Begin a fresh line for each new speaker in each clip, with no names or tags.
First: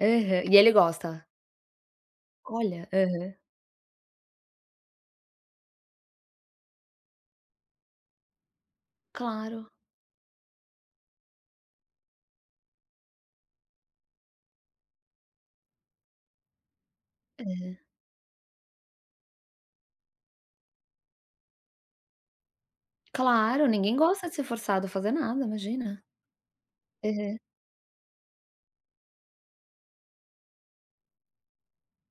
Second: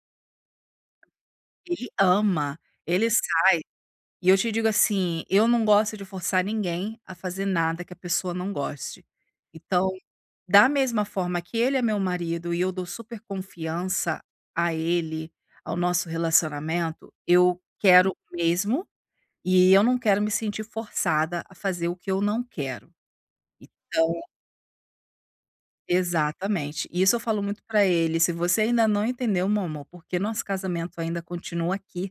Aham, e ele gosta?
Ele ama,
Olha,
ele sai
aham.
E eu te digo, assim. Eu não gosto de forçar ninguém, a fazer nada que a pessoa não goste.
Claro.
Então, da mesma forma que ele é meu marido e eu dou super confiança a ele, ao nosso relacionamento, eu,
Aham.
quero o mesmo, eh, eu não quero me sentir forçada a fazer o que eu não quero.
Claro, ninguém
Então
gosta de ser forçado a fazer nada, imagina.
Exatamente. Isso eu
Aham.
falo muito pra ele: "Se você ainda não entendeu meu amor, porque o nosso casamento ainda continua aqui,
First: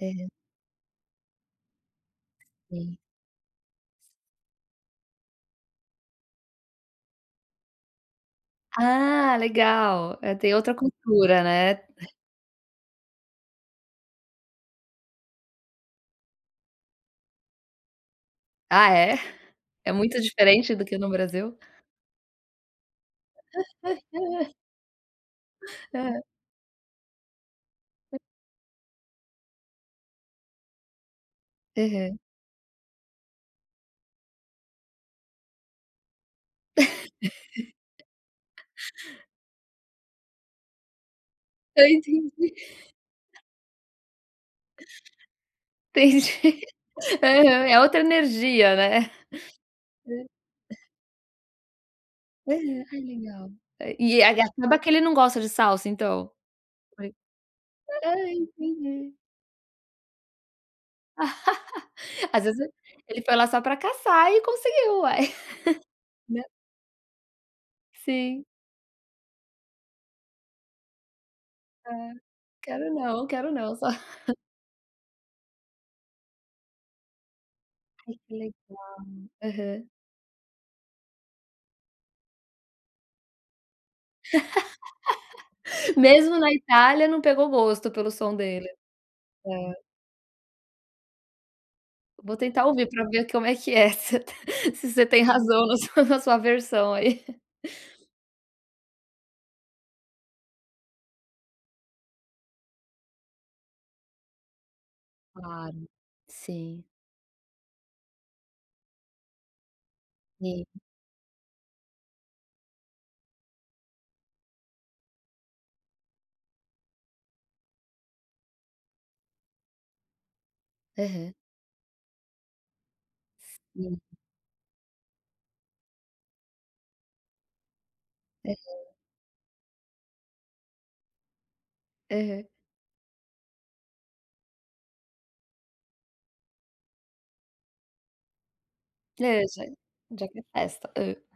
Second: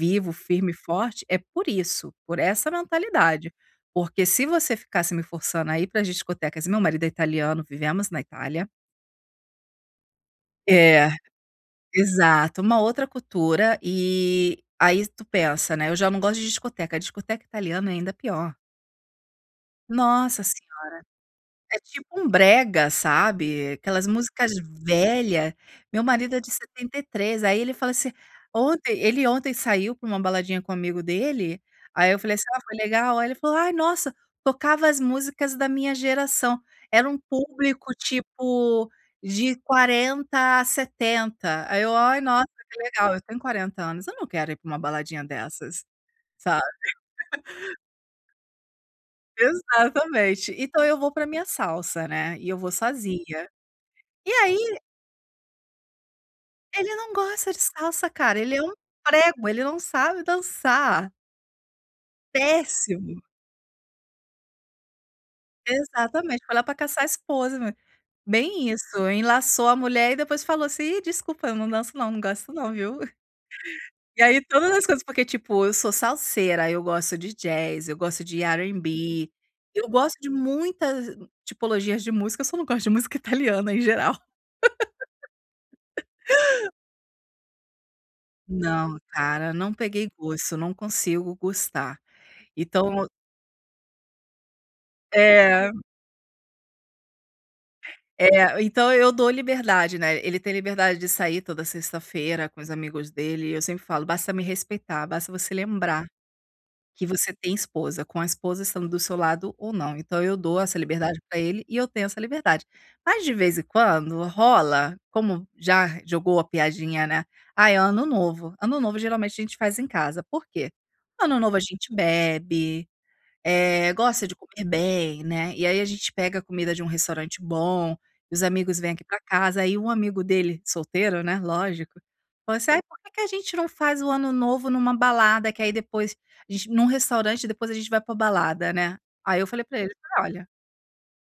Aham.
firme e forte. É por isso, por essa
Sim.
mentalidade. Porque, se você ficasse me forçando a ir para as discotecas" meu marido é italiano, vivemos na Itália.
Ah, legal! É tem outra
É,
cultura, né.
exato. Uma outra cultura, eh, aí tu pensa, né: "Eu já não gosto de discoteca", discoteca italiana, ainda pior.
Ah é? É muito
Nossa senhora!
diferente do que no Brasil?
É tipo um brega, sabe, aquelas músicas velha. Meu
Hã.
marido é de 73 aí ele fala assim
[unintelligible]
Ontem ele ontem saiu pra uma baladinha com amigo dele, aí eu
Aham.
falei assim: "Ah foi legal?" Ai ele falou: "Ai nossa, tocava as músicas da minha geração, era um público, tipo, de 40 a 70", aí
Eu
eu: "Ai nossa,
entendi.
que legal". Eu tenho 40 anos. Eu não quero ir pra uma baladinha dessas,
Entendi,
sabe.
aham. É outra energia, né?
Exatamente. Então eu vou pra minha salsa, né, e eu vou
Aham, ah
sozinha.
legal! E e
E
acaba
aí
que ele não gosta de salsa, então?
Ele não
Foi.
gosta de salsa,
Ah,
cara. Ele é um
entendi.
prego, ele não sabe dançar.
Às vezes e
Péssimo.
ele foi lá só pra caçar e conseguiu uai. Né?
Exatamente, foi lá pra caçar esposa [unintelligible]
Sim.
bem isso. Enlaçou a mulher e depois falou assim: "E desculpa! Eu não danço
Hã.
não, não gosto não
Quero
viu".
não, quero não. Só.
E aí todas as coisas porque, tipo, eu sou salseira, eu gosto de jazz, eu
Ai
gosto
que
de
legal.
R&B. Eu
Aham.
gosto de muitas tipologias de música, só não gosto de música italiana em geral.
Mesmo na Itália, não pegou o gosto pelo som dele?
Não cara,
Hã.
não peguei gosto. Não consigo gostar.
Vou tentar ouvir pra
Então
ver como é que é, se você tem, se você tem razão
É.
na sua, na sua aversão aí.
É, então, eu dou liberdade, né. Ele tem liberdade de sair toda sexta-feira com os amigos dele, eu sempre falo: "Basta me respeitar, basta você
Claro.
lembrar.
Sim.
Que você tem esposa. Com a esposa estando do seu lado ou não", então, eu
E
dou
ele
essa liberdade pra ele e eu tenho essa liberdade. Mas, de vez em quando rola, como, já, jogou a piadinha né: "Ai é ano novo". Ano novo geralmente a gente faz em casa, por quê?
Aham.
Ano novo a gente bebe, eh,
Sim.
gosta de comer bem, né. E aí a gente pega a comida de um restaurante bom, e os amigos
Aham.
vêm aqui pra casa. Aí um amigo dele, solteiro né lógico,
Aham.
falou assim: "Ai, porque que a gente não faz o ano novo numa balada, que aí depois, agent num restaurante depois a gente vai pra balada, né?"
Hã,
Aí
ele
eu falei
já
para ele:
já quer
"Olha"
festa. Hã.